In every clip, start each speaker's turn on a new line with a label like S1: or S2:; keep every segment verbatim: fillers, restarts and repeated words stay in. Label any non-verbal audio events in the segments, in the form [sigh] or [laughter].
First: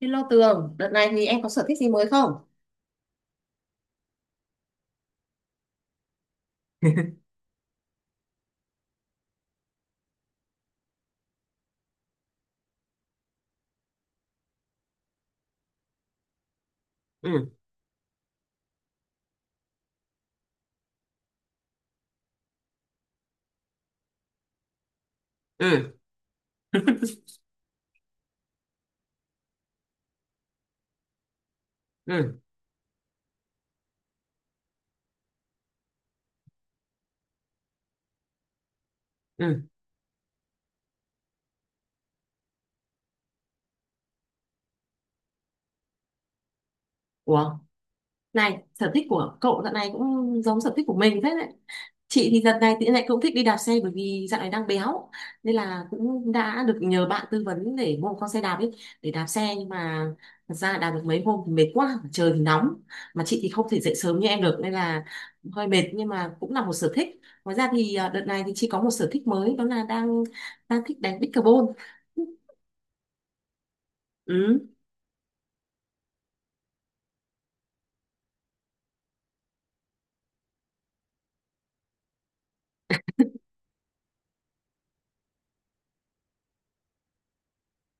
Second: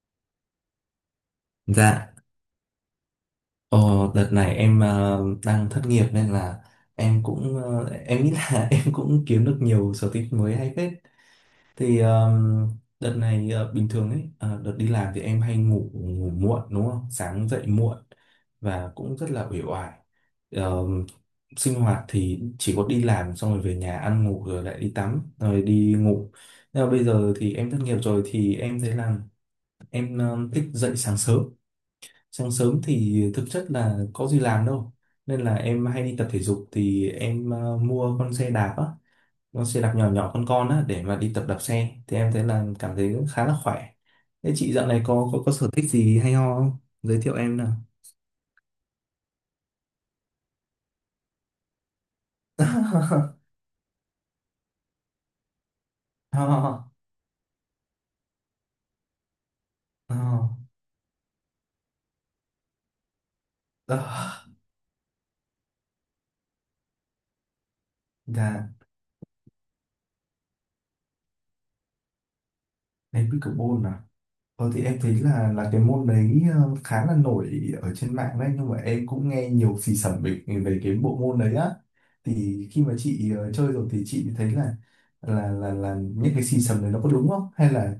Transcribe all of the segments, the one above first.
S1: Hello Tường, đợt này thì em có sở thích gì mới
S2: Dạ,
S1: không?
S2: ờ, đợt này em ờ, đang thất nghiệp nên là em cũng ờ, em nghĩ là [laughs] em cũng kiếm được nhiều sở thích mới hay phết. Thì ờ, đợt này ờ, bình thường ấy, ờ, đợt đi làm thì em hay ngủ ngủ muộn đúng không?
S1: Ừ,
S2: Sáng dậy muộn và cũng rất là uể oải. Ờ, sinh hoạt thì chỉ có đi làm xong rồi về nhà ăn ngủ rồi lại đi tắm rồi
S1: ừ.
S2: đi ngủ. Nhưng
S1: [laughs]
S2: mà bây giờ thì em thất nghiệp rồi thì em thấy là em ờ, thích dậy sáng sớm.
S1: Ừ,
S2: Sáng sớm thì thực chất là có gì làm đâu, nên là em hay đi tập thể dục thì em ờ, mua con xe đạp á,
S1: ừ.
S2: con xe đạp nhỏ nhỏ con con á để mà đi tập đạp xe thì em thấy là cảm thấy cũng khá là khỏe. Thế chị dạo này có có, có sở thích gì hay ho không, giới thiệu
S1: Ủa,
S2: em nào.
S1: này, sở thích của cậu đợt này cũng giống sở thích của mình thế đấy. Chị thì đợt này thì lại cũng thích
S2: [laughs]
S1: đi đạp xe bởi vì dạo này đang béo. Nên là cũng
S2: Ho ho
S1: đã
S2: ho
S1: được nhờ bạn tư vấn để mua một con xe đạp ấy, để đạp xe. Nhưng mà thật
S2: ho.
S1: ra đạp được mấy hôm thì mệt quá, trời thì nóng. Mà chị thì không thể dậy sớm như em được nên là hơi mệt nhưng mà cũng là một sở thích. Ngoài ra thì à, đợt này thì chị
S2: Dạ,
S1: có một sở thích mới đó là đang đang thích đánh pickleball.
S2: đánh pickleball.
S1: Ừ.
S2: Thôi thì em thấy là là cái môn đấy ờ, khá là nổi ở trên mạng đấy, nhưng mà em cũng nghe nhiều xì xẩm về về cái bộ môn đấy á, thì khi mà chị ờ, chơi rồi thì chị thấy là là là là những cái xì xẩm đấy nó có đúng không, hay là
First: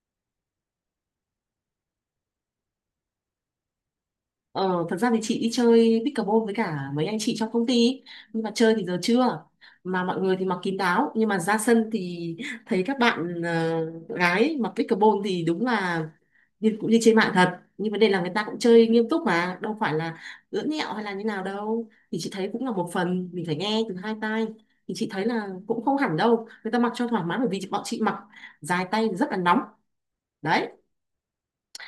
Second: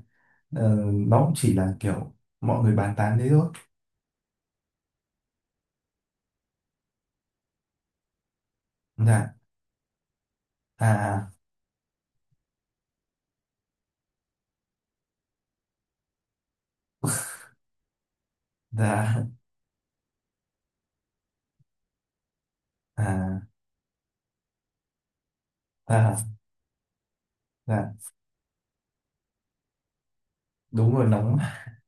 S2: ờ, nó cũng chỉ là kiểu mọi người bàn tán thế thôi.
S1: Ờ, thật ra thì chị đi chơi pickleball với cả mấy anh chị trong công ty ý. Nhưng mà chơi thì giờ
S2: Dạ.
S1: chưa mà mọi người thì mặc kín
S2: À
S1: đáo nhưng
S2: à.
S1: mà ra sân thì thấy các bạn ờ, gái mặc pickleball thì đúng là như, cũng như trên mạng thật nhưng vấn đề là người ta cũng chơi nghiêm túc
S2: Dạ.
S1: mà đâu phải là ưỡn nhẹo hay là như nào đâu thì chị thấy cũng là một phần
S2: À.
S1: mình phải nghe từ hai tai thì chị thấy là cũng không
S2: Dạ.
S1: hẳn đâu người ta mặc cho thoải mái bởi vì bọn chị
S2: Dạ.
S1: mặc dài tay thì rất là nóng đấy
S2: Đúng rồi, nóng.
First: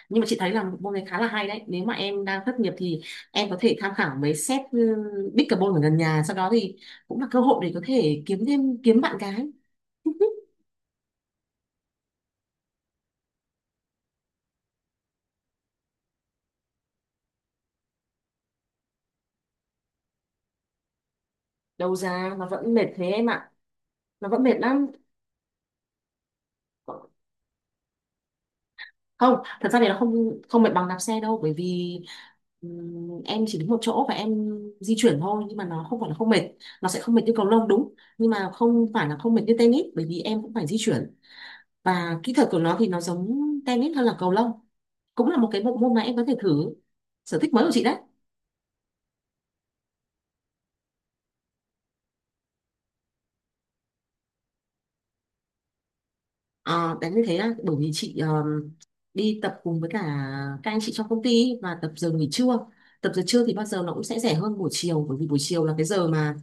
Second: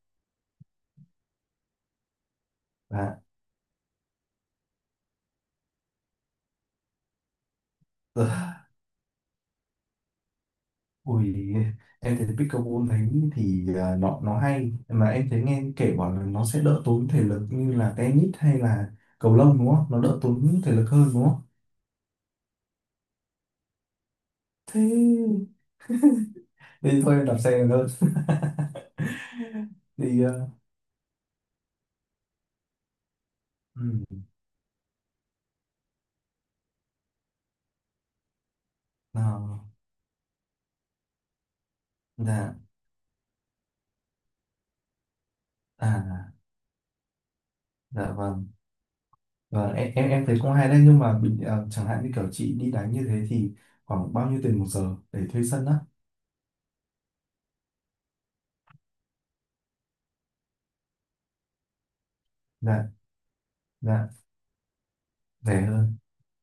S1: nhưng mà chị thấy là một môn này khá là hay đấy nếu mà em đang thất nghiệp thì
S2: Dạ.
S1: em có thể tham khảo mấy set ừ, pickleball ở gần nhà sau đó thì cũng là cơ hội để có thể kiếm
S2: Ờ.
S1: thêm kiếm bạn gái
S2: Ui, em thấy pickleball thấy thì à, nó nó hay mà em thấy nghe kể bảo là nó sẽ đỡ tốn thể lực như là tennis hay là cầu lông đúng không? Nó đỡ tốn thể lực hơn đúng không?
S1: đầu ra nó vẫn mệt thế em ạ, nó vẫn mệt lắm.
S2: Thế thì thôi em đạp xe hơn. [laughs]
S1: Không thật ra thì nó
S2: Thì à.
S1: không không mệt bằng đạp xe đâu bởi vì ừm, em chỉ đứng một chỗ và
S2: Ừ.
S1: em di chuyển thôi nhưng mà nó không phải là không mệt, nó sẽ không mệt như cầu lông đúng nhưng mà không phải là không mệt như
S2: Nào.
S1: tennis bởi vì em cũng phải di chuyển và kỹ thuật
S2: Dạ.
S1: của nó thì nó giống tennis hơn là cầu lông, cũng là một cái bộ môn mà em có
S2: À.
S1: thể thử, sở thích mới của chị đấy.
S2: Dạ, vâng, vâng, em em em thấy cũng hay đấy, nhưng mà bình ờ, chẳng hạn như kiểu chị đi đánh như thế thì khoảng bao nhiêu tiền một giờ để thuê sân á?
S1: Ờ, tại như thế á, bởi vì chị ờm, đi tập cùng với cả các anh chị trong công ty và tập giờ nghỉ trưa.
S2: Dạ.
S1: Tập giờ trưa thì bao giờ nó cũng
S2: Dạ,
S1: sẽ rẻ hơn buổi chiều bởi vì buổi
S2: rẻ
S1: chiều là cái
S2: hơn.
S1: giờ mà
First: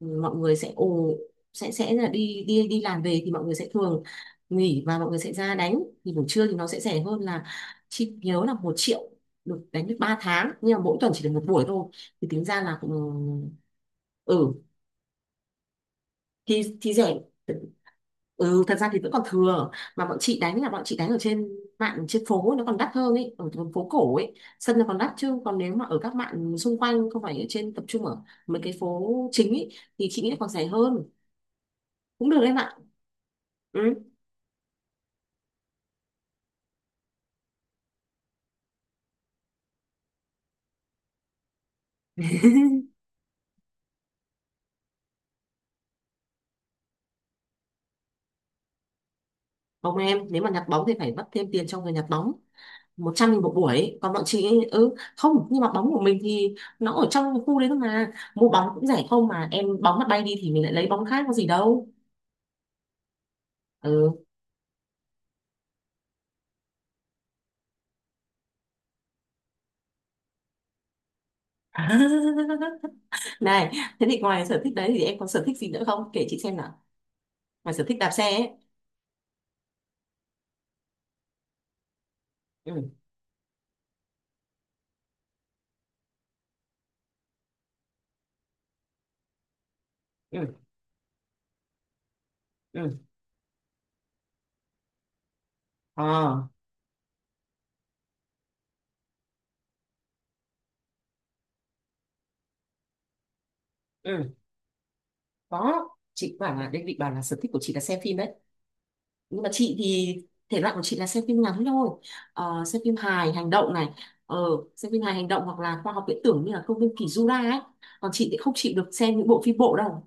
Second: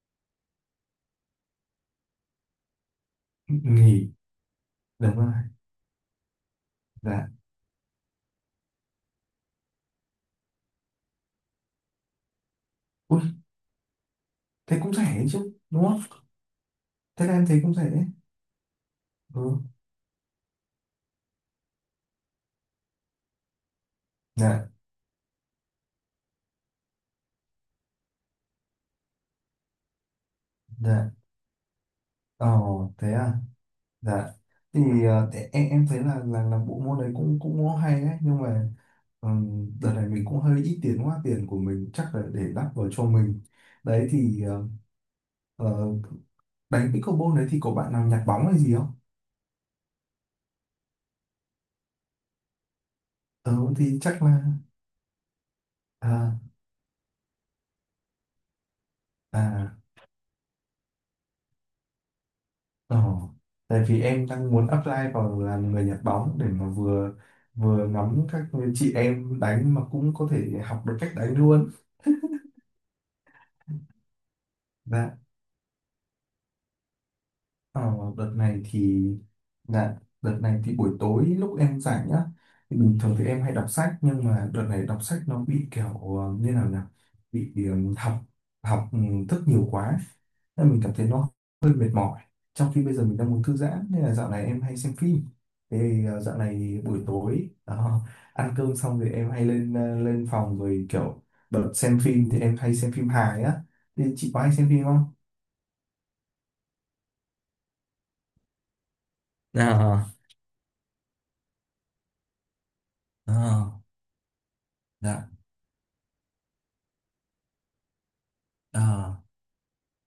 S1: mọi người sẽ ồ sẽ sẽ là đi đi đi làm về thì mọi người sẽ thường
S2: Nghỉ.
S1: nghỉ và mọi
S2: Đúng
S1: người sẽ
S2: rồi.
S1: ra đánh, thì buổi trưa thì nó sẽ rẻ hơn
S2: Dạ.
S1: là chị nhớ là một triệu được đánh được ba tháng nhưng mà mỗi tuần chỉ được một buổi thôi, thì tính ra là
S2: Ui,
S1: cũng ừ
S2: thế cũng rẻ chứ đúng không?
S1: thì thì rẻ.
S2: Thế là em thấy cũng thế.
S1: Ừ thật ra thì vẫn còn
S2: Ừ.
S1: thừa mà bọn chị đánh là bọn chị đánh ở trên mạng trên phố nó còn đắt hơn ấy, ở đường phố cổ ấy
S2: Dạ,
S1: sân nó còn đắt chứ còn nếu mà ở các mạng xung quanh không phải ở trên tập trung ở mấy cái phố chính ấy thì chị nghĩ là còn rẻ hơn,
S2: dạ.
S1: cũng được em ạ.
S2: Ồ, thế à.
S1: Ừ.
S2: Dạ. Thì ờ, thế em em thấy là là là bộ môn đấy cũng cũng hay đấy, nhưng mà ừm, đợt này mình cũng hơi ít tiền quá, tiền của mình chắc là để đắp vào cho mình. Đấy thì ờ, ờ, đánh pickleball đấy thì có bạn nào nhặt bóng hay gì không?
S1: Ông em nếu mà nhặt bóng thì phải mất thêm tiền cho người nhặt bóng một trăm nghìn một
S2: Ừ,
S1: buổi
S2: thì
S1: ấy. Còn
S2: chắc
S1: bọn
S2: là.
S1: chị ấy, ừ không nhưng mà bóng của mình
S2: À.
S1: thì nó ở trong khu đấy thôi mà mua bóng cũng rẻ không mà em,
S2: À.
S1: bóng mà bay đi thì mình lại lấy bóng khác có gì đâu.
S2: Ồ. Tại vì
S1: Ừ.
S2: em đang muốn apply vào làm người nhặt bóng để mà vừa vừa ngắm các chị em đánh mà cũng có thể học được cách đánh luôn.
S1: [laughs] Này, [laughs] thế thì ngoài sở thích đấy thì
S2: Dạ.
S1: em có sở thích gì nữa không? Kể chị xem nào. Ngoài sở
S2: Ờ,
S1: thích đạp xe
S2: đợt
S1: ấy.
S2: này thì, dạ, đợt này thì buổi tối lúc em rảnh nhá, thì
S1: Ừ,
S2: bình thường thì em hay đọc sách, nhưng mà đợt này đọc sách nó bị kiểu ờ, như nào nhỉ, bị ừm, học học ừm, thức nhiều quá,
S1: ừ,
S2: nên mình cảm thấy nó hơi mệt mỏi, trong khi bây
S1: ừ.
S2: giờ mình đang muốn thư giãn, nên là dạo này em hay xem phim. Thế ờ, dạo
S1: À,
S2: này buổi tối đó, [laughs] ăn cơm xong thì em hay lên ờ, lên phòng rồi kiểu bật xem phim, thì em hay xem phim hài á, thì chị
S1: ừ,
S2: có hay xem phim không?
S1: có. Chị bảo là, Đinh định bảo là sở thích của chị là xem phim đấy. Nhưng mà chị
S2: À.
S1: thì thể loại của chị là xem phim ngắn thôi. Ờ, xem phim hài, hành động
S2: À.
S1: này. Ờ, xem phim hài, hành
S2: Dạ.
S1: động hoặc là khoa học viễn tưởng như là công viên Kỳ Jura ấy. Còn chị thì không chịu được xem
S2: À.
S1: những bộ phim bộ đâu.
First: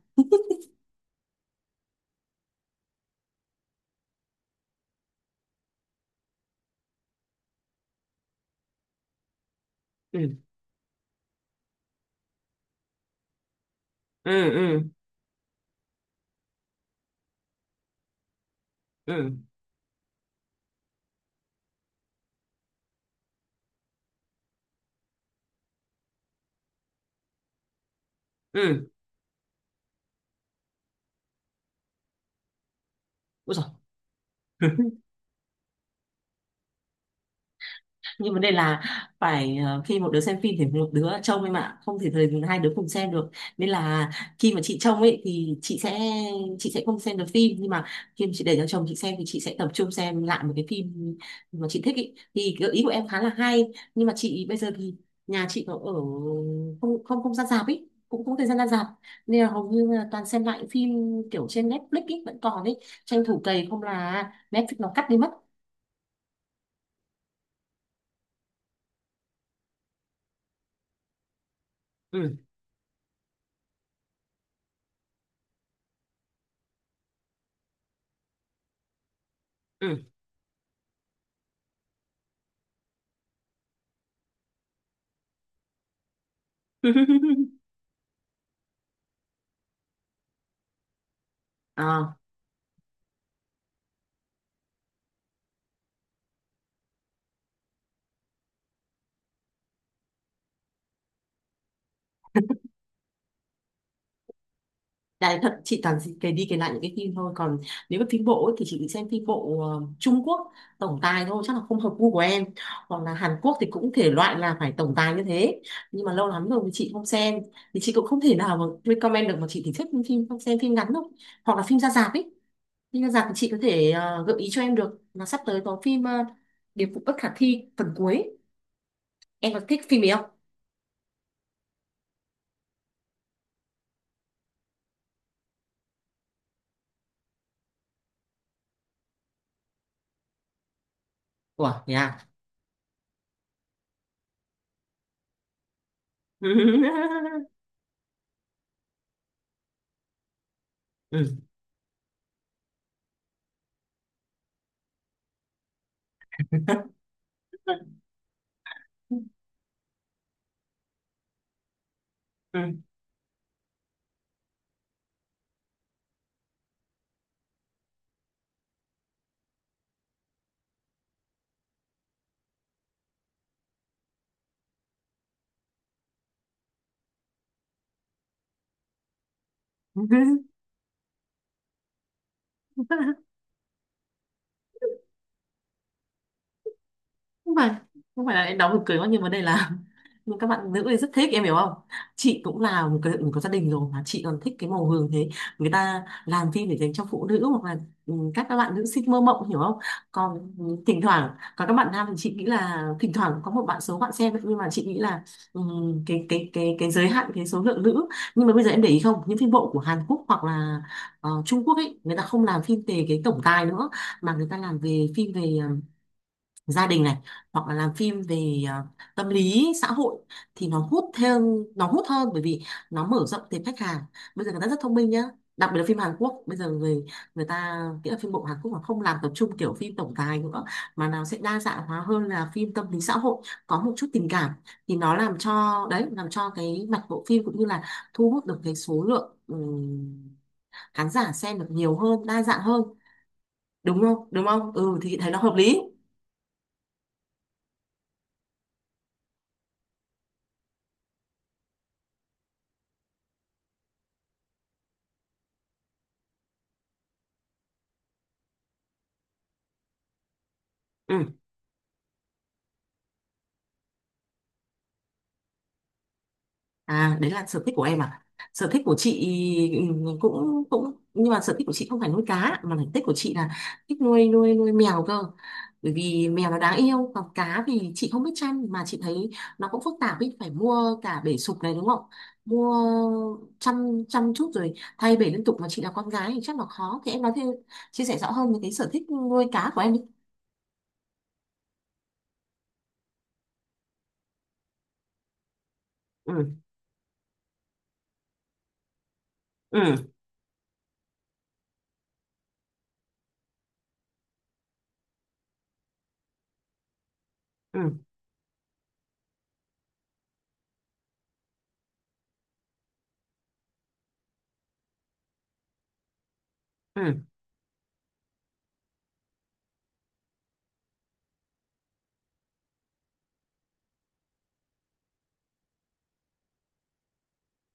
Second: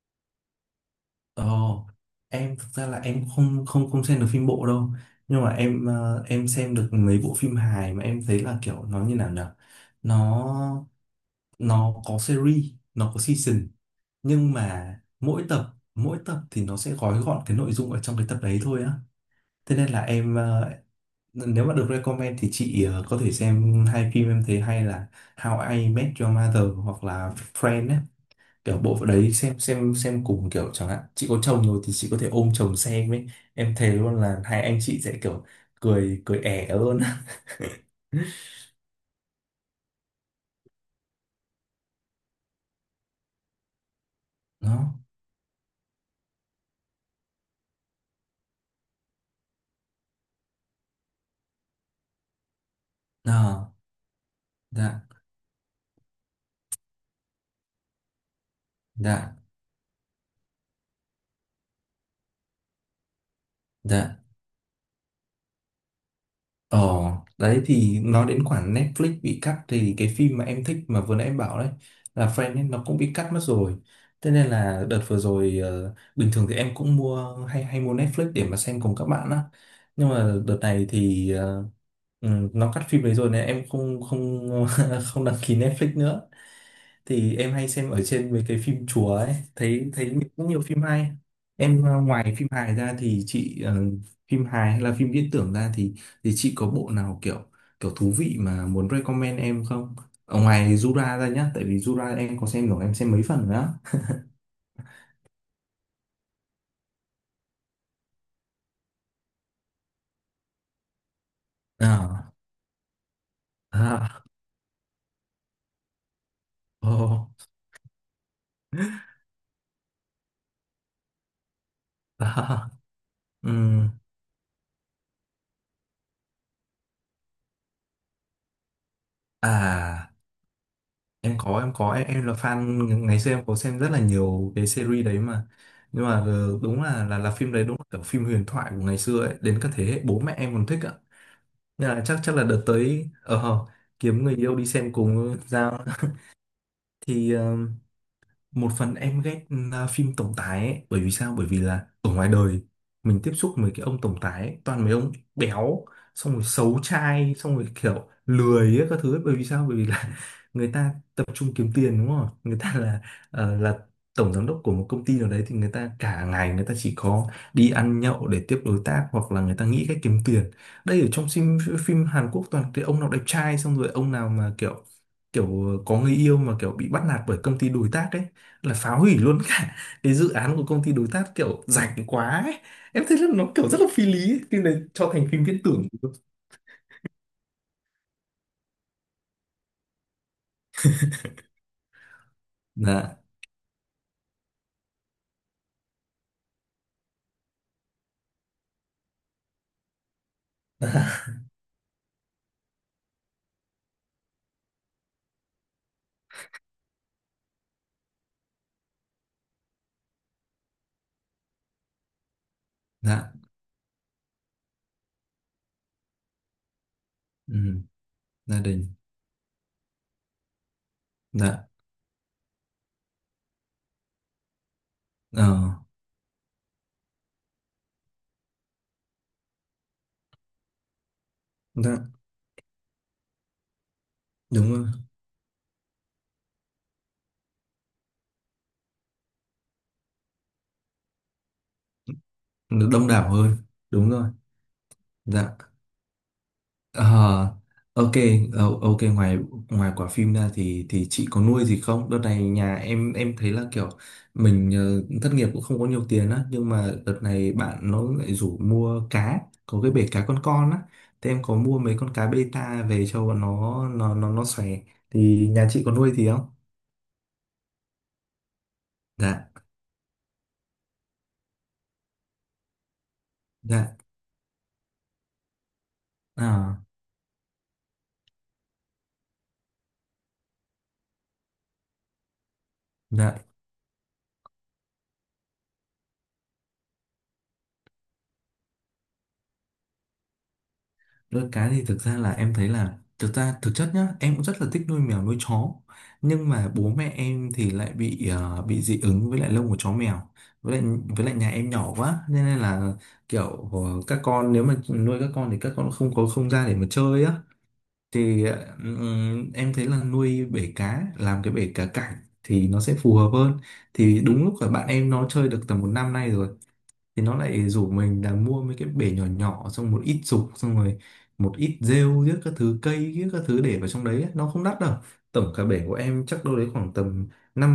S2: Ồ, em thực ra là em không không không xem được phim bộ đâu, nhưng mà em ờ, em xem được mấy bộ phim hài mà em thấy là kiểu nó như nào nhở, nó
S1: Ừ,
S2: nó có series, nó có season,
S1: ừ,
S2: nhưng
S1: ừ,
S2: mà mỗi tập mỗi tập thì nó sẽ gói gọn cái nội dung ở trong cái tập đấy thôi á.
S1: ừ,
S2: Thế nên là em ờ, nếu mà được recommend thì chị ờ, có thể xem hai phim em thấy hay là How I Met Your Mother hoặc là Friends á, kiểu
S1: ừ.
S2: bộ phận đấy xem xem xem cùng, kiểu chẳng hạn chị có chồng rồi thì chị có thể ôm chồng xem ấy,
S1: Ôi giời.
S2: em thề luôn là hai anh chị
S1: [laughs]
S2: sẽ kiểu cười cười ẻ luôn. [laughs]
S1: Nhưng vấn đề là phải ờ, khi một đứa xem phim thì một đứa trông em ạ, không thể thời hai đứa cùng xem được nên là khi mà chị
S2: Đó.
S1: trông ấy thì chị sẽ chị sẽ không xem được phim nhưng mà khi mà chị để cho chồng chị xem thì chị sẽ tập trung xem lại một cái phim mà chị thích ý. Thì gợi ý của em khá là hay
S2: Đó.
S1: nhưng mà chị bây giờ thì
S2: Dạ.
S1: nhà chị có ở không không không ra rạp ấy cũng không thời gian ra rạp
S2: Dạ.
S1: nên là hầu như là toàn xem lại phim kiểu trên Netflix ấy vẫn còn ấy, tranh thủ cày không
S2: Dạ.
S1: là Netflix nó cắt đi mất.
S2: Ờ, đấy thì nói đến khoản Netflix bị cắt thì cái phim mà em thích mà vừa nãy em bảo đấy là
S1: Ừ.
S2: Friends ấy, nó cũng bị cắt mất rồi. Thế nên là đợt vừa rồi ờ, bình thường thì em cũng mua hay hay mua Netflix để mà xem cùng các bạn á.
S1: Ừ.
S2: Nhưng mà đợt này thì ờ, ừ, nó cắt phim đấy rồi nên em không không [laughs] không đăng ký Netflix nữa, thì
S1: [laughs]
S2: em hay xem ở trên mấy cái phim chùa ấy, thấy thấy cũng nhiều phim hay. Em ờ,
S1: À.
S2: ngoài phim hài ra thì chị ờ, phim hài hay là phim viễn tưởng ra thì thì chị có bộ nào kiểu kiểu thú vị mà muốn recommend em không, ở ngoài Jura ra nhá, tại vì Jura em có xem rồi, em xem mấy phần nữa.
S1: Đấy, thật chị toàn dị- cái đi kể lại những cái phim thôi còn nếu mà phim bộ ấy, thì chị chỉ xem phim bộ ờ, Trung Quốc tổng tài thôi chắc là không hợp gu của
S2: À.
S1: em, hoặc là Hàn Quốc thì cũng thể
S2: À.
S1: loại là phải tổng tài như thế nhưng mà lâu lắm rồi thì
S2: [laughs]
S1: chị không xem
S2: Oh.
S1: thì chị cũng không thể nào mà recommend được mà chị thì thích phim xem phim ngắn thôi hoặc là phim ra rạp ấy,
S2: À.
S1: phim ra rạp thì chị có
S2: ừm,
S1: thể ờ, gợi ý cho em được là sắp tới có phim ờ, Điệp vụ bất khả thi phần cuối, em có thích phim ấy
S2: à,
S1: không?
S2: em có em có em, em là fan, ngày xưa em có xem rất là nhiều cái series đấy mà, nhưng mà ờ, đúng là là là phim đấy đúng là kiểu phim huyền thoại của ngày xưa ấy, đến các thế hệ bố mẹ em còn thích ạ,
S1: Ủa,
S2: nên
S1: thế
S2: là chắc
S1: à?
S2: chắc là đợt tới ờ ờ, kiếm người yêu đi xem cùng Giao. [laughs] Thì
S1: [laughs]
S2: ờ, một phần em ghét, à, phim tổng tài ấy, bởi vì sao,
S1: Ừ.
S2: bởi vì là ở ngoài đời mình tiếp xúc với cái ông tổng tài ấy, toàn mấy ông béo, xong rồi xấu
S1: [laughs]
S2: trai, xong rồi kiểu lười ấy, các thứ ấy. Bởi vì sao, bởi vì là [laughs] người ta tập trung kiếm tiền đúng không, người
S1: Ừ.
S2: ta là ờ, là tổng giám đốc của một công ty nào đấy, thì người ta cả ngày người ta chỉ có đi ăn nhậu để tiếp đối tác, hoặc là người ta nghĩ cách kiếm tiền, đây ở trong phim. Phim Hàn Quốc toàn cái ông nào đẹp trai, xong rồi ông nào mà kiểu kiểu có người yêu mà kiểu bị bắt nạt bởi công ty đối tác ấy, là phá hủy luôn cả cái dự
S1: [laughs]
S2: án của công ty đối tác, kiểu rảnh quá ấy.
S1: Ừ.
S2: Em thấy là nó kiểu rất là phi lý ấy. Phim này cho thành phim viễn tưởng luôn.
S1: không phải không phải là em đóng buồn cười quá nhưng vấn đề là [laughs] nhưng các bạn nữ thì rất thích em hiểu không, chị cũng là một cái
S2: Dạ.
S1: mình có gia đình rồi mà chị còn thích cái màu hường thế, người ta làm phim để dành cho phụ nữ hoặc là ừ, các các bạn nữ sinh mơ mộng hiểu không, còn ừ, thỉnh thoảng còn các bạn nam thì chị nghĩ là thỉnh thoảng có một bạn số bạn xem nhưng mà chị nghĩ là ừ, cái cái cái cái giới hạn cái số lượng nữ, nhưng mà bây giờ em để ý không những phim bộ của Hàn Quốc hoặc là ờ, Trung Quốc ấy người ta không làm phim về cái
S2: Dạ.
S1: tổng tài nữa mà người ta làm về phim về ờ, gia đình này hoặc là
S2: Ừ,
S1: làm phim
S2: gia
S1: về à,
S2: đình.
S1: tâm lý xã hội thì nó hút theo,
S2: Dạ.
S1: nó hút hơn bởi vì nó mở rộng tệp khách hàng, bây giờ người ta rất thông minh nhá,
S2: Ờ.
S1: đặc biệt là phim Hàn Quốc bây giờ người người ta nghĩa là phim bộ Hàn Quốc mà không làm tập trung kiểu phim tổng tài nữa mà nào sẽ đa dạng hóa
S2: Dạ,
S1: hơn là phim tâm lý xã hội, có một chút tình cảm
S2: đúng rồi,
S1: thì nó làm cho đấy làm cho cái mặt bộ phim cũng như là thu hút được cái số lượng ừm, khán giả xem được nhiều hơn đa dạng hơn
S2: nó đông đảo hơn.
S1: đúng
S2: Đúng
S1: không
S2: rồi.
S1: đúng không ừ thì thấy nó hợp
S2: Dạ.
S1: lý.
S2: Ờ, ok. ờ, ok, ngoài ngoài quả phim ra thì thì chị có nuôi gì không? Đợt này nhà em em thấy là kiểu mình ờ, thất nghiệp cũng không có nhiều tiền á, nhưng mà đợt này bạn nó lại rủ mua cá, có cái bể cá con con á,
S1: Ừ.
S2: thì em có mua mấy con cá beta về cho bọn nó nó nó nó xòe, thì nhà chị có nuôi gì không?
S1: À, đấy là sở thích của em à? Sở thích của chị
S2: Dạ.
S1: ừ, cũng cũng nhưng mà sở thích của chị không phải nuôi cá mà sở thích của chị là thích
S2: Dạ.
S1: nuôi nuôi nuôi mèo cơ. Bởi vì mèo nó đáng
S2: À.
S1: yêu, còn cá thì chị không biết chăm mà chị thấy nó cũng phức tạp ý, phải mua cả bể sục này đúng không? Mua
S2: Dạ.
S1: chăm chăm chút rồi thay bể liên tục mà chị là con gái thì chắc là khó. Thì em nói thêm chia sẻ rõ hơn về cái sở thích nuôi cá của em đi.
S2: Nuôi cái thì thực ra là em thấy là, thực ra thực chất nhá, em cũng rất là thích nuôi mèo nuôi chó, nhưng
S1: Ừ,
S2: mà bố mẹ em thì lại bị ờ, bị dị ứng với lại lông của chó
S1: ừ,
S2: mèo, với lại với lại nhà em nhỏ quá nên là kiểu ờ, các con, nếu mà nuôi các con thì các con không có không gian để mà chơi á,
S1: ừ,
S2: thì ờ, ừm, em thấy là nuôi bể cá, làm cái bể cá cảnh thì nó sẽ phù hợp hơn, thì đúng lúc là bạn em nó chơi được tầm một năm nay rồi,
S1: ừ.
S2: thì nó lại rủ mình là mua mấy cái bể nhỏ nhỏ, xong một ít dục, xong rồi một ít rêu giết các thứ cây giết các thứ để vào trong đấy ấy. Nó không đắt đâu, tổng cả bể của em chắc đâu đấy khoảng tầm năm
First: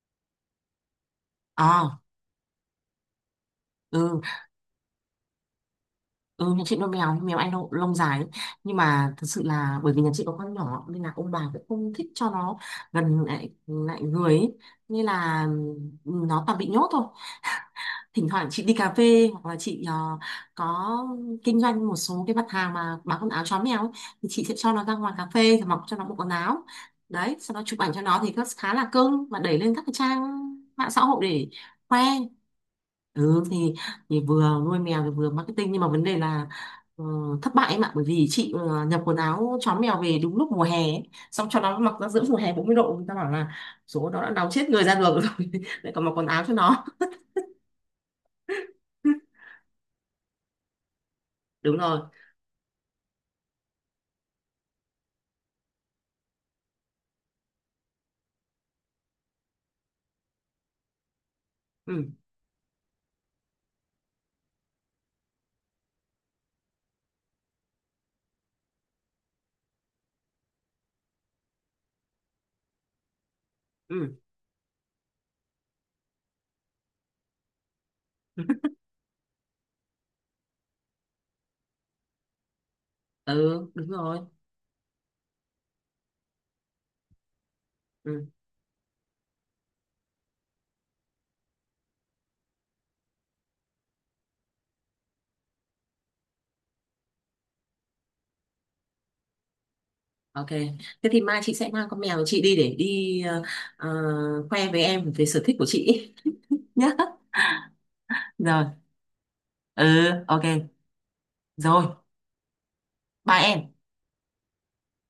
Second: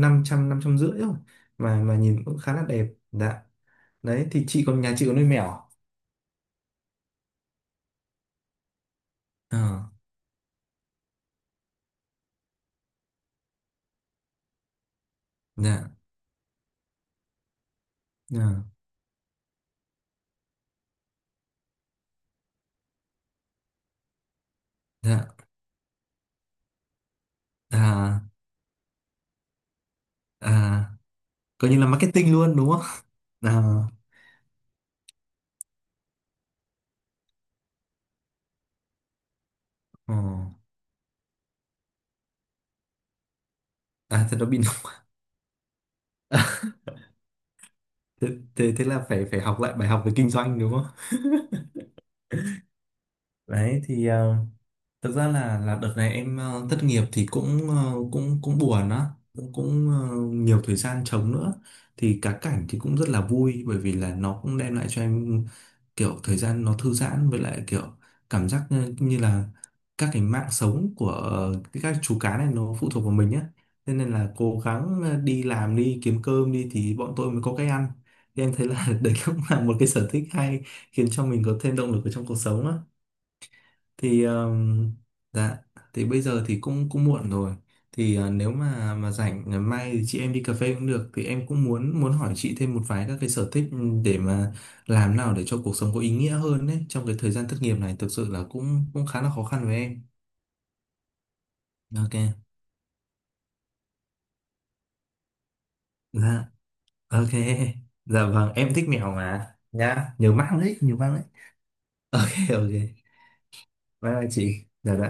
S2: năm trăm, năm trăm rưỡi thôi, mà mà
S1: À,
S2: nhìn cũng khá là đẹp. Dạ,
S1: ừ.
S2: đấy thì, chị còn nhà chị có nuôi mèo à?
S1: Ừ, nhà chị nuôi mèo, mèo anh lông, lông dài ấy. Nhưng mà thật sự
S2: Ờ.
S1: là bởi vì nhà chị có con nhỏ nên là ông bà cũng không thích cho nó gần lại lại người ấy. Nên là
S2: Dạ.
S1: ừ, nó toàn bị nhốt thôi, thỉnh thoảng chị
S2: Dạ.
S1: đi cà phê hoặc là chị ờ, có kinh doanh một số cái mặt hàng mà bán quần áo chó mèo ấy, thì chị sẽ cho nó ra ngoài
S2: Dạ.
S1: cà phê rồi mặc cho nó bộ quần áo đấy, sau đó chụp ảnh cho nó
S2: À.
S1: thì nó khá là cưng mà đẩy lên các cái trang mạng
S2: À.
S1: xã hội để
S2: Coi như là
S1: khoe.
S2: marketing luôn đúng không.
S1: Ừ
S2: À.
S1: thì thì vừa nuôi mèo thì vừa marketing nhưng mà vấn đề là ờ, thất bại em ạ bởi vì chị ờ, nhập quần áo chó mèo
S2: Ờ.
S1: về đúng lúc mùa hè ấy. Xong cho nó mặc ra giữa mùa hè bốn mươi độ, người ta bảo là số nó
S2: À,
S1: đã
S2: thế nó
S1: nóng
S2: bị.
S1: chết người ra đường rồi [laughs] lại còn mặc quần áo cho
S2: [laughs]
S1: nó.
S2: thế, thế thế là phải
S1: [laughs]
S2: phải học lại bài học về kinh doanh đúng không?
S1: Đúng rồi.
S2: Đấy thì ờ, Thực ra là là đợt này em ờ, thất nghiệp thì cũng ờ, cũng cũng buồn á, cũng cũng ờ, nhiều thời gian trống nữa.
S1: Ừ.
S2: Thì cá cảnh thì cũng rất là vui, bởi vì là nó cũng đem lại cho em kiểu thời gian nó thư giãn, với lại kiểu cảm giác như như là các cái mạng sống của ờ, cái các chú cá này nó phụ thuộc vào mình á. Thế nên
S1: Ừ.
S2: là cố gắng ờ, đi làm đi kiếm cơm đi thì bọn tôi mới có cái ăn. Thì em thấy
S1: [laughs]
S2: là [laughs] đấy cũng là một cái sở thích hay, khiến cho mình có thêm động lực ở trong cuộc sống á,
S1: Ừ. Đúng rồi.
S2: thì ờm, dạ, thì bây giờ thì cũng cũng muộn rồi, thì
S1: Ừ.
S2: ờ, nếu mà mà rảnh ngày mai thì chị em đi cà phê cũng được, thì em cũng muốn muốn hỏi chị thêm một vài các cái sở thích, ừ, để mà làm nào để cho cuộc sống có ý nghĩa hơn đấy, trong cái thời gian thất nghiệp này thực sự là cũng cũng khá là khó khăn với em.
S1: OK, thế thì mai chị sẽ mang con mèo của chị
S2: Ok.
S1: đi để đi ờ, ờ, khoe với em về sở thích của chị
S2: Dạ,
S1: [laughs] nhé.
S2: ok. [laughs] Dạ, vâng,
S1: Rồi.
S2: em thích mèo mà
S1: Ừ.
S2: nhá, nhiều
S1: OK.
S2: mang đấy, nhiều mang đấy.
S1: Rồi.
S2: [laughs] Ok, ok.
S1: Bye em.
S2: Bye bye chị. Dạ, dạ.